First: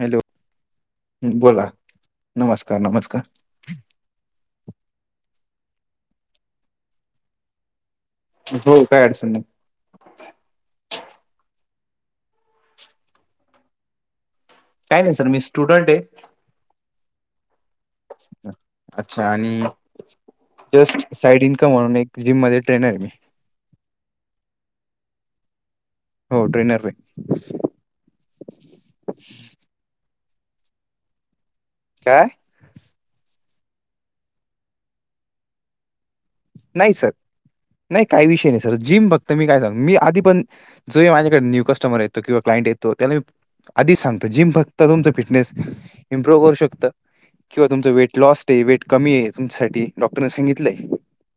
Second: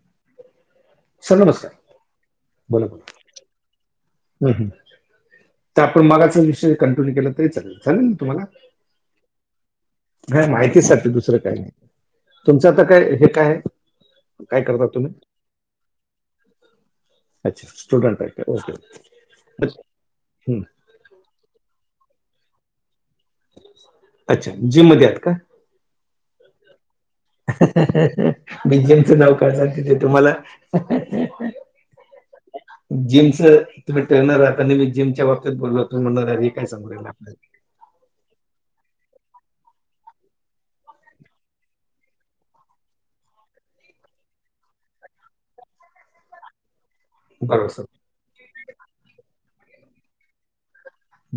Hello! Sir बोला नमस्कार नमस्कार नमस्कार.... ह ह तर आपण मगाचाच विषय कंटिन्यू केला तरी चालेल. चालेल ना तुम्हाला? हो काय अडचण नाही नाही माहितीसाठी दुसरं काही नाही तुमचं आता काय हे काय आहे? काय करता तुम्ही? नाही सर मी स्टुडंट आहे अच्छा स्टुडंट आहे का ओके ओके. अच्छा आणि जस्ट साईड इन्कम म्हणून एक जिम मध्ये ट्रेनर आहे मी. अच्छा जिम मध्ये आहेत का? हो ट्रेनर आहे. मी जिमचं नाव काढल अन तिथे तुम्हाला काय? जिमचं तुम्ही ट्रेनर आहात आणि मी जिमच्या बाबतीत बोललो तुम्ही म्हणणार अरे काय सांगू नाही राहिलं सर आपल्याला नाही काही विषय नाही सर जिम फक्त मी काय सांग मी आधी पण जो माझ्याकडे न्यू कस्टमर येतो किंवा क्लायंट येतो त्याला मी आधीच सांगतो. जिम फक्त तुमचं फिटनेस इम्प्रुव्ह करू शकतं. किंवा बरोबर सर तुमच वेट लॉस्ट आहे, वेट कमी आहे तुमच्यासाठी डॉक्टरने सांगितलंय.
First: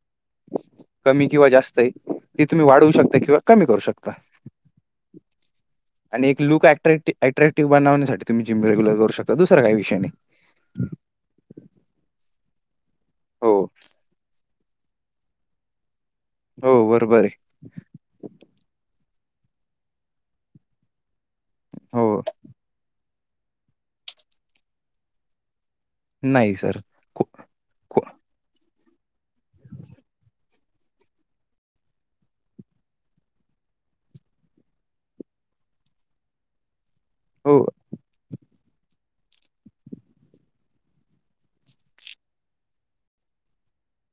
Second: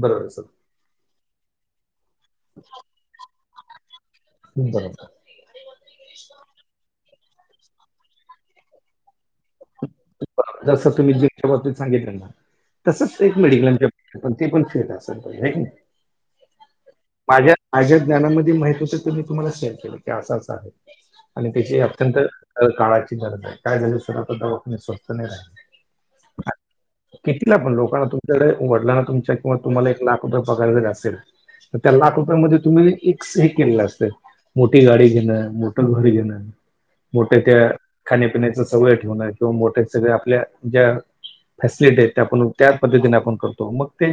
बरोबर सर. कमी किंवा जास्त आहे. ती तुम्ही वाढवू शकता किंवा कमी करू शकता. कमी - जास्त आणि एक लुक अट्रॅ अट्रॅक्टिव बनवण्यासाठी तुम्ही जिम रेग्युलर करू शकता दुसरा काय वि जस तुम्ही जिमच्या बाबतीत सांगितल ना तसच एक हो, मेडिकलच्या बाबतीत पण ते पण फिट असायला पाहिजे हाय की नाही. हो बरोबर आहे. माझ्या माझ्या ज्ञानामध्ये माहिती होतं तर ते मी तुम्हाला शेअर केलं की असं असं आहे. आणि त्याची अत्यंत हो. काळाची गरज आहे. काय झालय सर आता दवाखाने स्वस्त नाही राहिले. नाही सर. खो कितीला पण खो लोकांना तुमच्याकडे वडिलांना तुमच्या किंवा तुम्हाला एक लाख रुपये पगार जरी असेल तर त्या लाख रुपयामध्ये तुम्ही एक सही केलेलं असत. मोठी गाडी घेणं. मोठं घर घेणं. मोठे हो, त्या खाण्या पिण्याच सवय ठेवण किंवा मोठे सगळे आपल्या ज्या फॅसिलिटी आहेत. त्या आपण त्या पद्धतीने आपण करतो मग ते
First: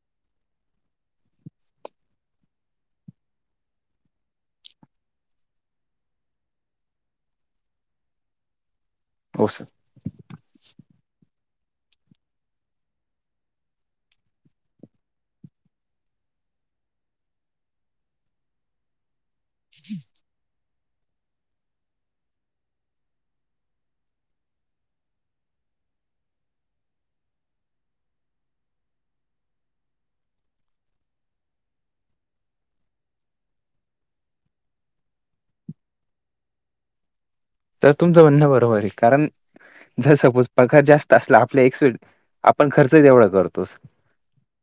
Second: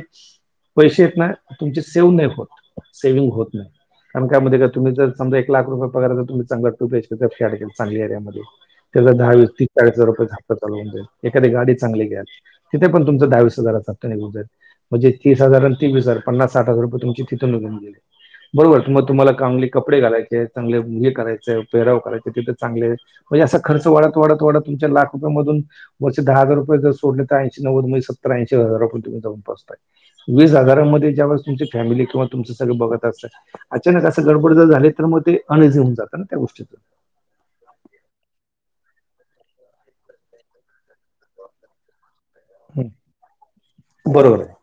पैसे आहेत ना तुमचे सेव्ह नाही होत. सेव्हिंग होत नाही. कारण काय माहिते का तुम्ही जर समजा एक लाख रुपये पगार आहे तर तुम्ही चांगला टू बीएचके चा फ्लॅट घेतला चांगल्या एरियामध्ये त्याला दहा हो वीस सर. तीस चाळीस हजार रूपये हाप्ता चालू होऊन जाईल. एखादी गाडी चांगली घ्याल. तिथे पण तुमचा दहा-वीस हजाराचा हाफ्ता निघुन जाईल. म्हणजे तीस हजार आणि ते वीस हजार पन्नास साठ हजार रुपये तुमचे तिथून निघून गेले. बरोबर मग तुम्हाला चांगले कपडे घालायचे आहेत. चांगले हे करायचं पेहराव करायचं तिथं चांगले म्हणजे असा खर्च वाढत वाढत वाढत तुमच्या लाख मधून मधून वरचे दहा हजार रुपये जर सोडले तर ऐंशी नव्वद म्हणजे सत्तर ऐंशी हजार पर्यंत तुम्ही जाऊन पोहाचताय. वीस हजारामध्ये ज्या वेळेस तुमची फॅमिली किंवा तुमचं सगळे बघत असल अचानक असं गडबड जर झाले तर मग ते अनईझी होऊन जातं ना त्या गोष्टीतून. सर तुमचं म्हणणं बरोबर आहे कारण जर सपोज पगार जास्त असला आपल्या एक्सीड आपण खर्च तेवढा करतोस. बरोबर आहे.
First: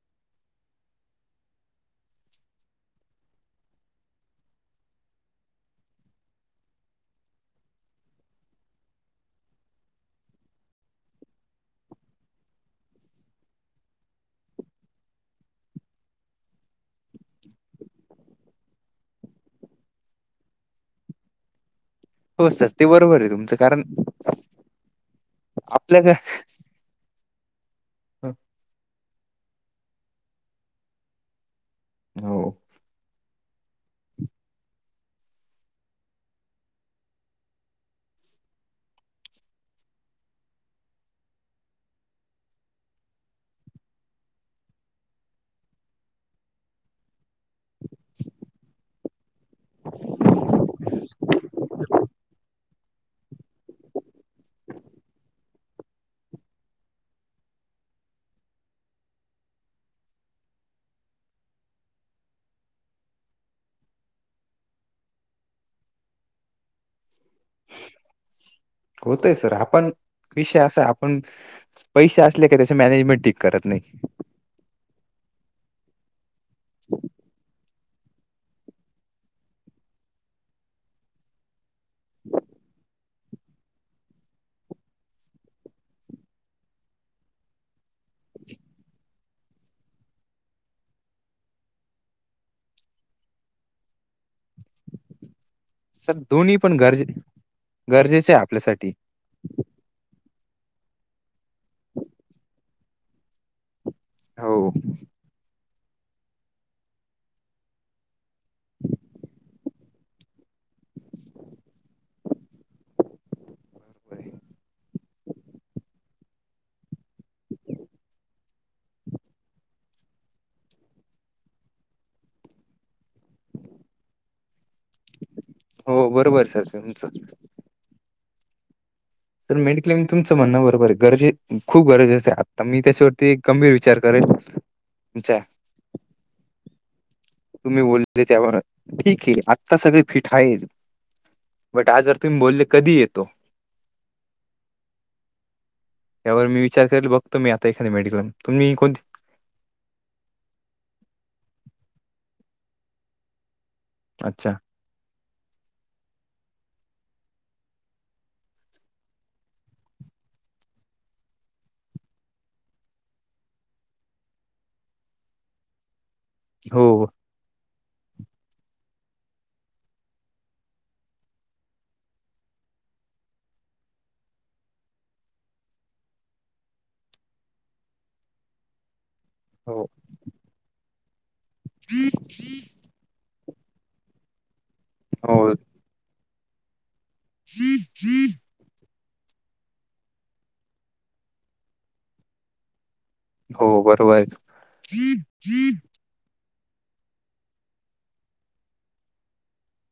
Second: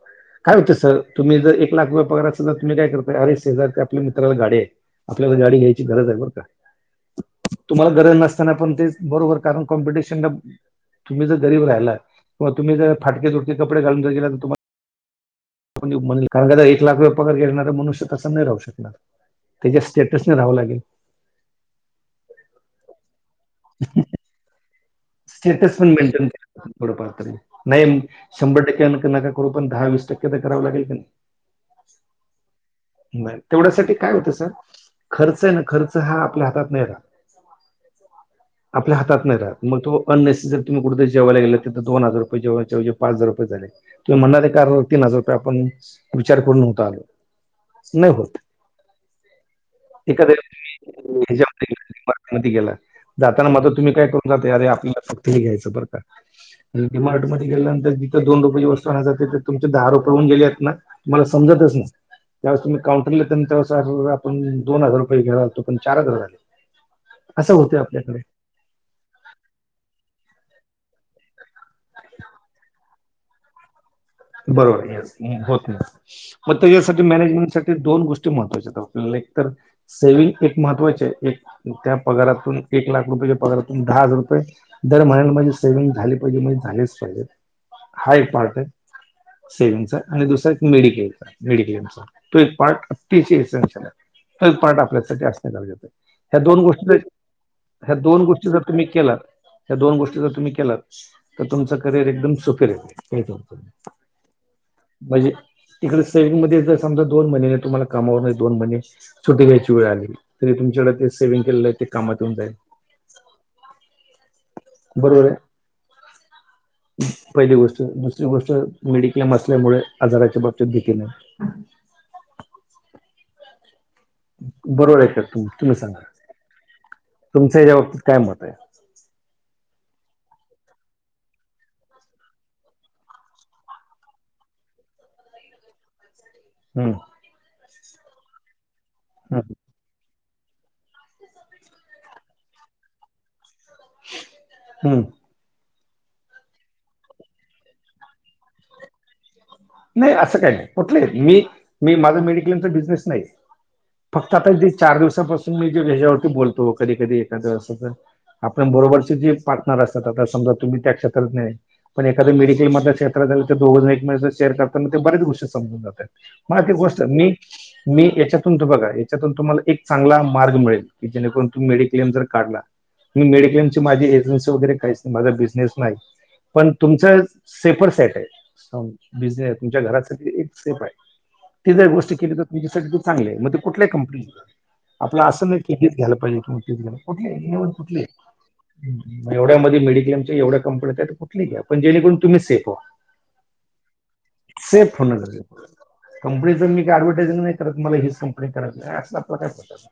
काय होतं सर तुम्ही जर एक लाख रुपये पगार असल तर तुम्ही काय करता अरे ते शेजारच्या आपल्या मित्राला गाडी आहे. आपल्याला गाडी घ्यायची गरज आहे बरं का? तुम्हाला गरज नसताना, पण तेच बरोबर. कारण कॉम्पिटिशन ला, तुम्ही जर गरीब राहिला किंवा तुम्ही जर फाटके तुटके कपडे घालून जर गेला, तर तुम्हा [unintelligible] कारण का आता, एक लाख रुपये पगार घेणारा मनुष्य तसा नाही राहू शकणार. त्याच्या स्टेटस न राहावं लागेल. हो सर. ते बरोबर आहे तुमचं. कारण स्टेटस पण आपल्या काय मेंटेन [unintelligible] नाही शंभर टक्के, पण नका का करू पण दहा वीस टक्के तर करावं लागेल का नाही? हो. नाही. तेवढ्यासाठी काय होत सर, खर्च आहे ना खर्च, हा आपल्या हातात नाही राहत. [inaudible] आपल्या हातात नाही रहात. मग तो अनेसेसरी तुम्ही कुठेतरी जेवायला गेलात तिथं दोन हजार रुपये चं जेवायच्या ऐवजी पाच हजार रुपये झाले. तुम्ही म्हणाले कारण, तीन हजार रुपये आपण विचार करून नव्हता आलो. नाही होत. एखाद्या वेळी [unintelligible] आतमधी गेला. जाताना मग आता तुम्ही काय करून जाता, अरे आपल्याला फक्त हे घ्यायचं बरं का डी मार्ट मध्ये गेल्यानंतर जिथं दोन रुपयाचेही वस्तू होऊन जाते, तिथे तुमचे दहा रुपये होऊन गेले आहेत ना? मला समजतच नाही. त्यावेळेस तुम्ही काउंटरले येताव, त्यावेळेस आठवतं आपण दोन हजार रुपये घेणार होतो पण चार हजार झाले. असं होतंय आपल्याकडे. होतंय सर. आपण, विषय असा आहे आपण पैशे असले का त्याच्या मॅनेजमेंट ठीक करत नाही. बरोबर येस. होत नाही. मग त्याच्यासाठी मॅनेजमेंट दोन गोष्टी महत्वाच्या आहेत आपल्या. एक तर सेविंग एक महत्त्वाची आहे. एक त्या पगारातून, एक लाख रुपयाच्या पगारातून दहा हजार रुपये दर महिन्याला माझी सेव्हिंग झाली पाहिजे म्हणजे झालीचं पाहिजे. हा एक पार्ट आहे. सेव्हिंगचा आणि दुसरा एक मेडिक्लेम चा. मेडिक्लेम चा. तो एक पार्ट अतिशय इसेनशियल आहे. हे पार्ट आपल्यासाठी असणं गरजेचे आहे. सर ह्या दोन्ही दोन पण गरजे गोष्टींचा. हया दोन गरजेचे आहे गोष्टी जर तुम्ही आपल्यासाठी. केला या दोन गोष्टी जर तुम्ही केलात. तर तुमचं करिअर एकदम सुखी राहील. हो. म्हणजे, तिकडं सेविंग मध्ये जर समजा, दोन महिने तुम्हाला कामावर नाही, दोन महिने सुटी घ्यायची वेळ आली, तरी तुमच्याकडे ते सेव्हिंग केलेलं आहे ते कामातून जाईल. बरोबर आहे. [inaudible] पहिली गोष्ट. दुसरी गोष्ट मेडिक्लेम असल्यामुळे, आजाराच्या बाबतीत भीती नाही. बरोबर आहे का? तुम्ही सांगा? हो बरोबर आहे सर तुमचं. तुमचं याच्या बाबतीत काय मत आहे? तर मेडिक्लेम तुमचं म्हणणं बरोबर आहे. गरजे खूप गरजेचं आहे आता. मी त्याच्यावरती गंभीर विचार करेल. अच्छा. हम्म. तुम्ही बोलले ते. [unintelligible] ठीक आहे, आ हम्म आता सगळी फिट आहेत. बट आजार तुम्ही बोलले कधीही येतो. हम्म. यावर मी विचार करेल. बघतो मी आता एखादं मेडिक्लेम. तुम्ही कोणती नाही असं काही नाही, कुठलं ही. मी, मी माझा मेडिक्लेमचा बिझनेस नाही. फक्त अच्छा आता चार दिवसापासून मी जे ह्याच्यावरती बोलतो, कधी-कधी एखादं असं आपण बरोबरचे जे पार्टनर असतात, आता समजा तुम्ही त्या क्षेत्रात नाही पण एखादं मेडिकल मधल्या क्षेत्र झालं तर दोघं जण एकमेकांची शेअर करताना ते बरच गोष्टी समजून जातात. मा एक हो गोष्ट मी मी याच्यातून तर बघा, याच्यातून तुम्हाला एक चांगला मार्ग मिळेलकी जेणेकरून तुम्ही मेडिक्लेम जर काढला मी मेडिक्लेमची माझी एजन्सी वगैरे काहीच नाही. माझ बिझनेस नाही. पण तुमच सेपर सेट आहे. बिजनेस तुमच्या हो घरासाठी एक सेफ आहे. ती जर गोष्ट केली तर त्याच्यासाठी चांगलं आहे. मग ते कुठल्या कंपनी, आपलं हो असं नाही की तिचं घ्यायला पाहिजे क कुठले-कुठले एवढ्यामध्ये मेडिक्लेमच्या एवढ्या कंपन्यात आहेत, तर कुठलीही घ्या, पण जेणेकरून तुम्ही सेफ व्हा. हो, बरोबर आहे. सेफ होण गरजेचं आहे. कंपनीचं मी का ऍडव्हर्टाइमेंग नाही करत. मला हिच कंपनी करायचं, असं आपलं काय पटतं?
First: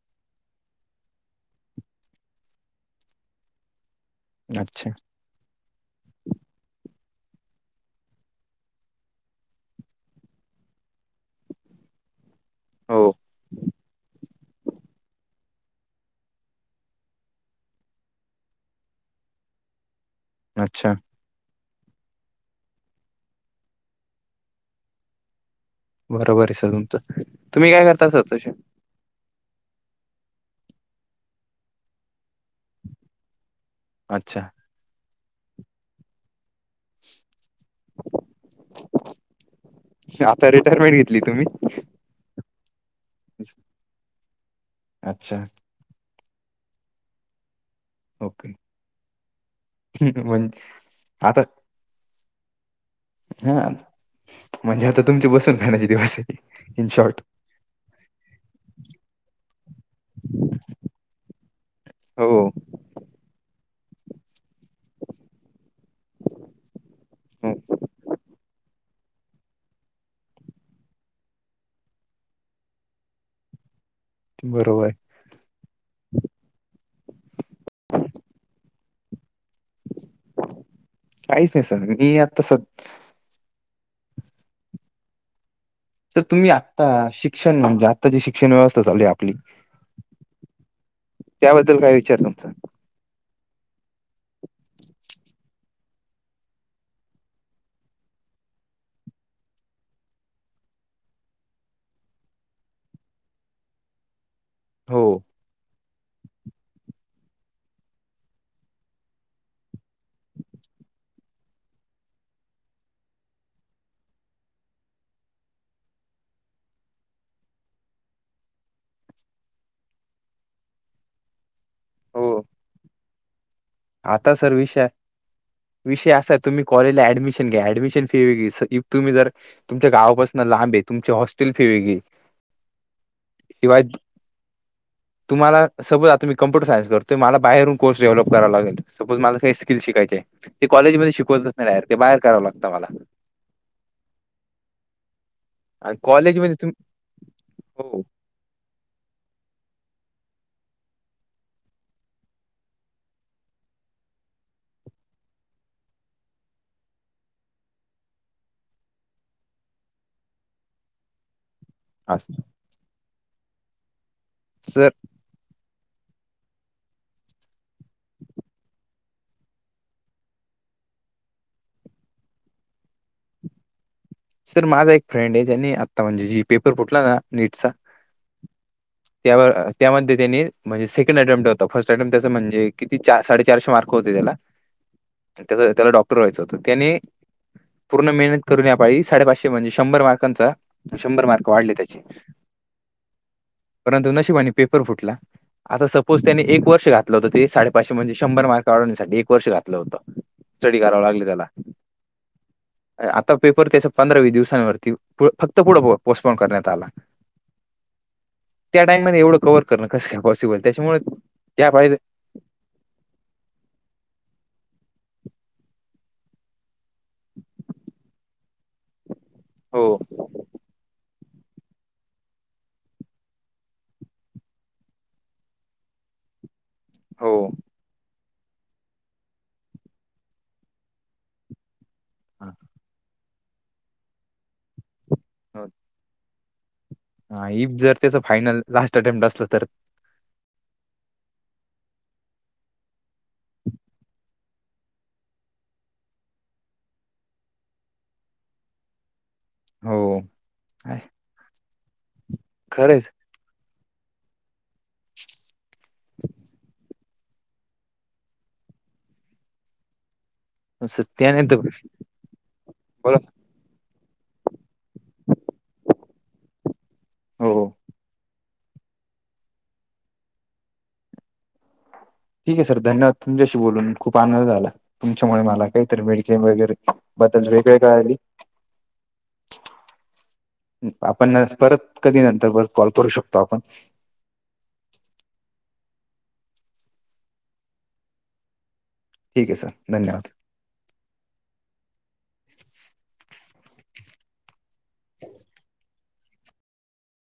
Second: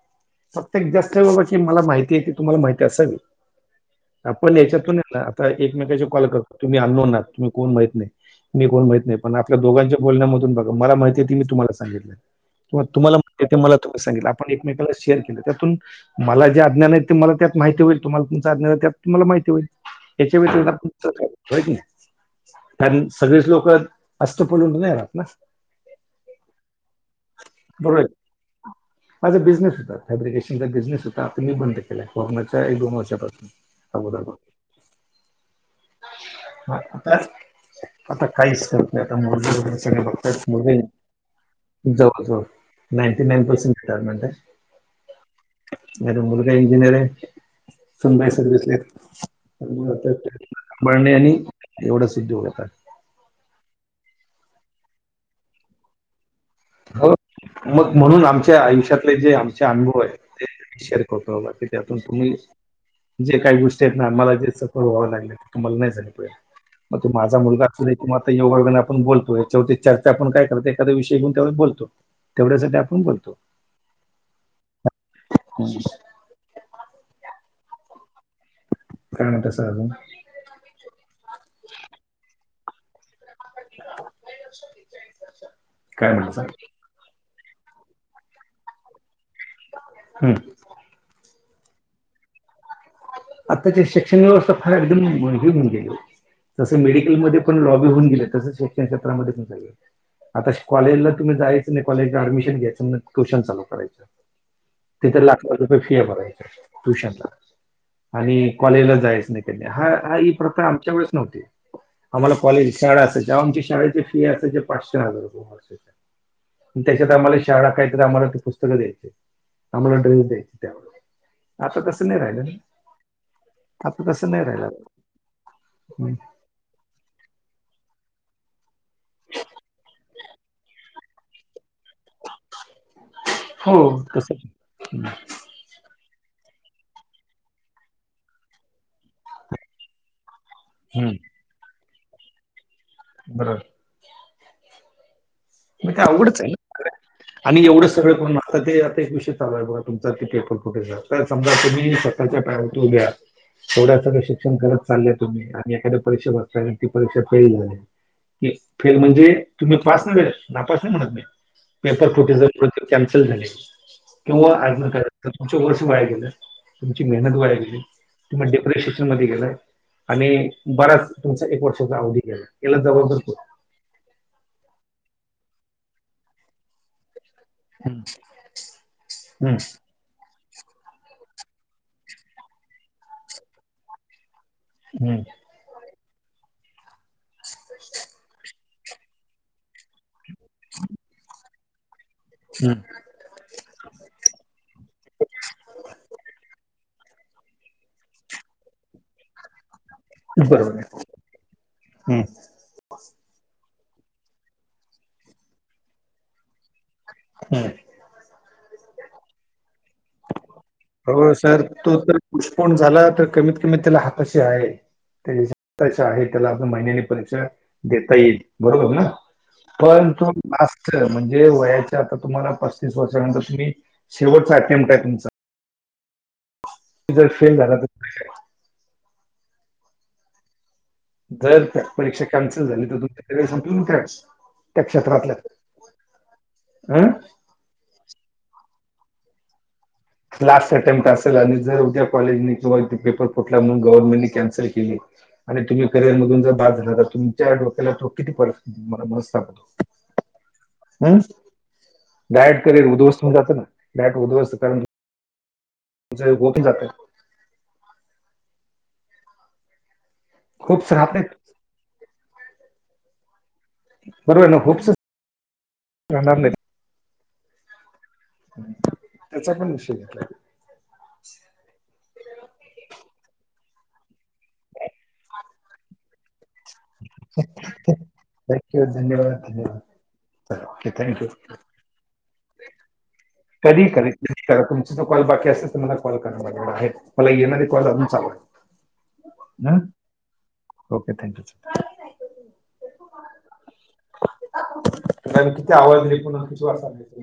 प्रत्येक जास्त बाबा की मला, माहितीे तुम्हाला माहिती असावी. आपण अच्छा याच्यातून एकमेकाशी कॉल कर, तुम्ही अंनोन आहात, तुम्ही कोण माहीत, मी कोण माहित नाही. ते पण आपल्या दोघांच्या बोलण्यामधून, बघा, मला माहिती आहे. ती मी तुम्हाला सांगितलंय. किंवा हो तुम्हाला पण ते मला तुम्ही सांगितलं. आपण एकमेकांला शेअर केलं. त्यातून मला जे अज्ञान आहे, ते मला त्यात माहिती होईल तुम्हाला तुमंचं अज्ञान आहे. त्यात तुम्हाला माहिती होईल. त्याच्या व्यतिरिक्त अच्छा आपण होय की नाही? कारण सगळेच लोक असं तर पडून नाही राहात ना? बरोबर आहे, सर. तुमच तुम्ही काय बरोबर करता, आहे. सर, तसे? माझा बिझनेस होता लं, फॅब्रिकेशनचा बिझनेस होता लं. आपण मी बंद केलाय मागच्या एक-दोन वर्षांपासून. [unintelligible] [unintelligible] अच्छा आता मुलं वगैरे सगळे बघतात. आता रिटायरमेंट घेतली तुम्ही मुलं जवळ-जवळ नाईंटी नाईन पर्सेंट. ट म्ह आहे [unintelligible] अच्छा. माझा मुलगा इंजिनिअर आहे. सुनबाई ओके सर्व्हिसला आहेत, म्हणजे पळणे आणि आता एवढाच उद्योग आता. हा, म्हणजे आता तुमचे बसून खाण्याचे दिवस आहेत. हो, मग म्हणून आमच्या आयुष्यातले जे आमचे अनुभव आहेत शेअर करतो बाबा, की त्यातून तुम्ही हो, जे काही गोष्टी आहेत, ना मला जे व्हावं लागलं तुम्हाला नाही झाले. मग तो माझा हो. मुलगा असू दे, तु आता योगयोगाने आपण बोलतो याच्यावरती चर्चा आपण काय करतो. एखाद विषय घेऊन तेवढ बोलतो, तेवढ्यासाठी आपण बोलतो. बरोबर आहे. हम् [unintelligible] काय आणि आता सांगू? काहीच नाही, सर. मी आता स चाळीस वर्ष [unintelligible] तर तुम्ही आत्ता शिक्षण, म्हणजे आत्ता जी शिक्षणव्यवस्था चालू आहे आपली हम्म. त्याबद्दल काय विचार तुमचा? आताची शिक्षणव्यवस्था फार एकदम हि होऊन गेलीय. जसे मेडिकलमध्ये पण लॉबी होऊ गेले, तसे शिक्षण क्षेत्रामध्ये पण झालीय. आताशी कॉलेजला तुम्ही जायचं नाही कॉलेजला अडमिशन घ्यायचं ना ट्युशन चालू करायचं. हो, ति तर लाख लाख रुपये फी आहे भरायच ट्युशनला. आणि कॉलेजला जायच नाही, हा हा ही प्रथा आमच्या वेळेच नव्हती‌. आम्हाला कॉलेज शाळा असायची तवा शाळेची फी असा ज पाचशे हजार रुपये वर्षा- त्याच्यात आम्हाला शाळा काही तर आम्हाला ते पुस्तकं द्यायचे. आम्हाला ड्रिंक द्यायची त्या वेळी, आता तस नाही हो. राहिलं ना. तसं आता नाही सर राहिलं विषय, विषय हम्म. असाय तुम्ही कॉलेजला ऍडमिशन घ्या, ऍडमिशन फी वेगळी तुम्ही जर तुमच्या गावापासून लांबाय, तुमची हॉस्टेल फी वेगळी. शिवाय हो तसं तुम्हाला. सपोज आता मी कम्प्युटर सायन्स करतोय मला बाहेरून कोर्स डेव्हलप करावा लागल, सपोज काही मला स्किल शिकायच आहे. ते कॉलेजमध्ये हम्म. शिकवतच नाही, ते बाहेर करांव लागंत आम्हाला. बर मग ते अवघडच आहे, कॉलेजमध्ये तुम आणि एवढं हो सगळं करून आता ते आता एक विषय चालू आहे बघा, तुमचा ते पेपर फुटेजला तर समजा तुम्ही सकाळच्या पॅनलतुनन उभे आहात. एवड्या सगळं शिक्षण करत चाललंय तुम्ही आणि एखाद्या परीक्षा बर ती परीक्षा फेल झाली. फेल म्हणजे तुम्ही पास [unintelligible] नापास नाही म्हणत मी, पेपर असं फुटीमूळे कॅन्सल झाले किंवा सर आणखी काहि तर तुमचं वर्ष वाया गेलं, तुमची मेहनत वाया गेली तुम्ही डिप्रेशन मध्ये गेला. आणि बराच तुमचा एक वर्षाचा अवधी गेला याला जबाबदार कोण. सर माझा एक फ्रेंड आहे ज्यांनी आत्ता म्हणजे जे पेपर फुटला ना. नीटचा त्या हम्म, त्यामध्ये त्यांने म्हणजे सेकंड अटेमप्ट होता, फर्स्ट अटेम्ट त्या चा म्हणजे किती चार साडेचारशे मार्क होते त्याला. हम्म त्याला डॉक्टर व्हायचं होतं, त्याने पूर्ण मेहनत करून यावेळी साडे पाचशे म्हणजे शंभर मार्क‌. मार्कांचा, शंभर मार्क वाढले त्याचे. हम्म परंतु नशिबाने पेपर फुटला. आता सपोज त्याने एक वर्ष घातलं होत त्याने साडेपाचशे म्हणजे शंभर मार्क वाढवण्यासाठी एक वर्ष घातला. घातला होता, बरोबर स्टडी आहे करावी लागले त्याला. हम्म, आता पेपर त्याचा पंधरा वीस दिवसांवरती फक्त पुढं पोस्टपोन करण्यात आला. हम्म त्या टाइम मध्ये एवढं कवर करणं कसं काय पॉसिबल आहे, त्यांच्यामुळे पोस्टपोन झाला तर कमीत कमीत त्याला हाताशी आहे. अपेक्षाआहे, त्याला आपण महिन्यानी परीक्षा देता येईल, बरोबर ना. हो पण तो बास [unintelligible] म्हणजे वयाच्या आता तुम्हाला पस्तीस वर्षानंतर तुम्ही शेवटच अटेम्प्ट आहे तुमचा. तुम्ही जर हो. फेल झाला तर. जर परीक्षा कॅन्सल झाली तर तुमच करीयर संपून [unintelligible] त्या क्षेत्रातल्या अं नाहि, जर त्याच फायनल लास्ट अटेम्प्ट असलं तर, लास्ट अटेम्प्ट असेल आणि जर उद्या कॉलेजने किंवा पेपर फुटला म्हणून गव्हर्मेंटनेकॅन्सल केली तर आणि तुम्ही करिअर मधून जर बाद झाला तर तुमच्या डोक्याला तो किती परिस्थितीला हो आहे. हम्म डायरेक्ट करिअर खरंच उद्ध्वस्त होऊन जात ना, डायरेक्ट उध्वस्त कारण जेवलो की जातोय तो होप्स राहत सत्या नाहीत आहे माहितीये काय कोण बरोबर आहे ना खूपसं राहणार नाही. हो हो त्याचा पण विषय आहे ठीक आहे सर धन्यवाद. तुमच्याशी बोलून खूप आनंद झाला, तुमच्यामुळे मला काहीतरी माहीती मिळाली थँक्यू, धन्यवाद. चला ओके थँक्यू आपण परत कधी नंतर परत कॉल करू शकतो आपण. त्यावेळा तुमचा जो कॉल बाकी असेल तर मला काॅल करां चालेल मला येणारे कॉल अजून चालू आहेत ठीक सर. धन्यवाद ओके थँक्यू. चला तुला कीती आवाज दिला म्हणून किती वेळा सांगायचंय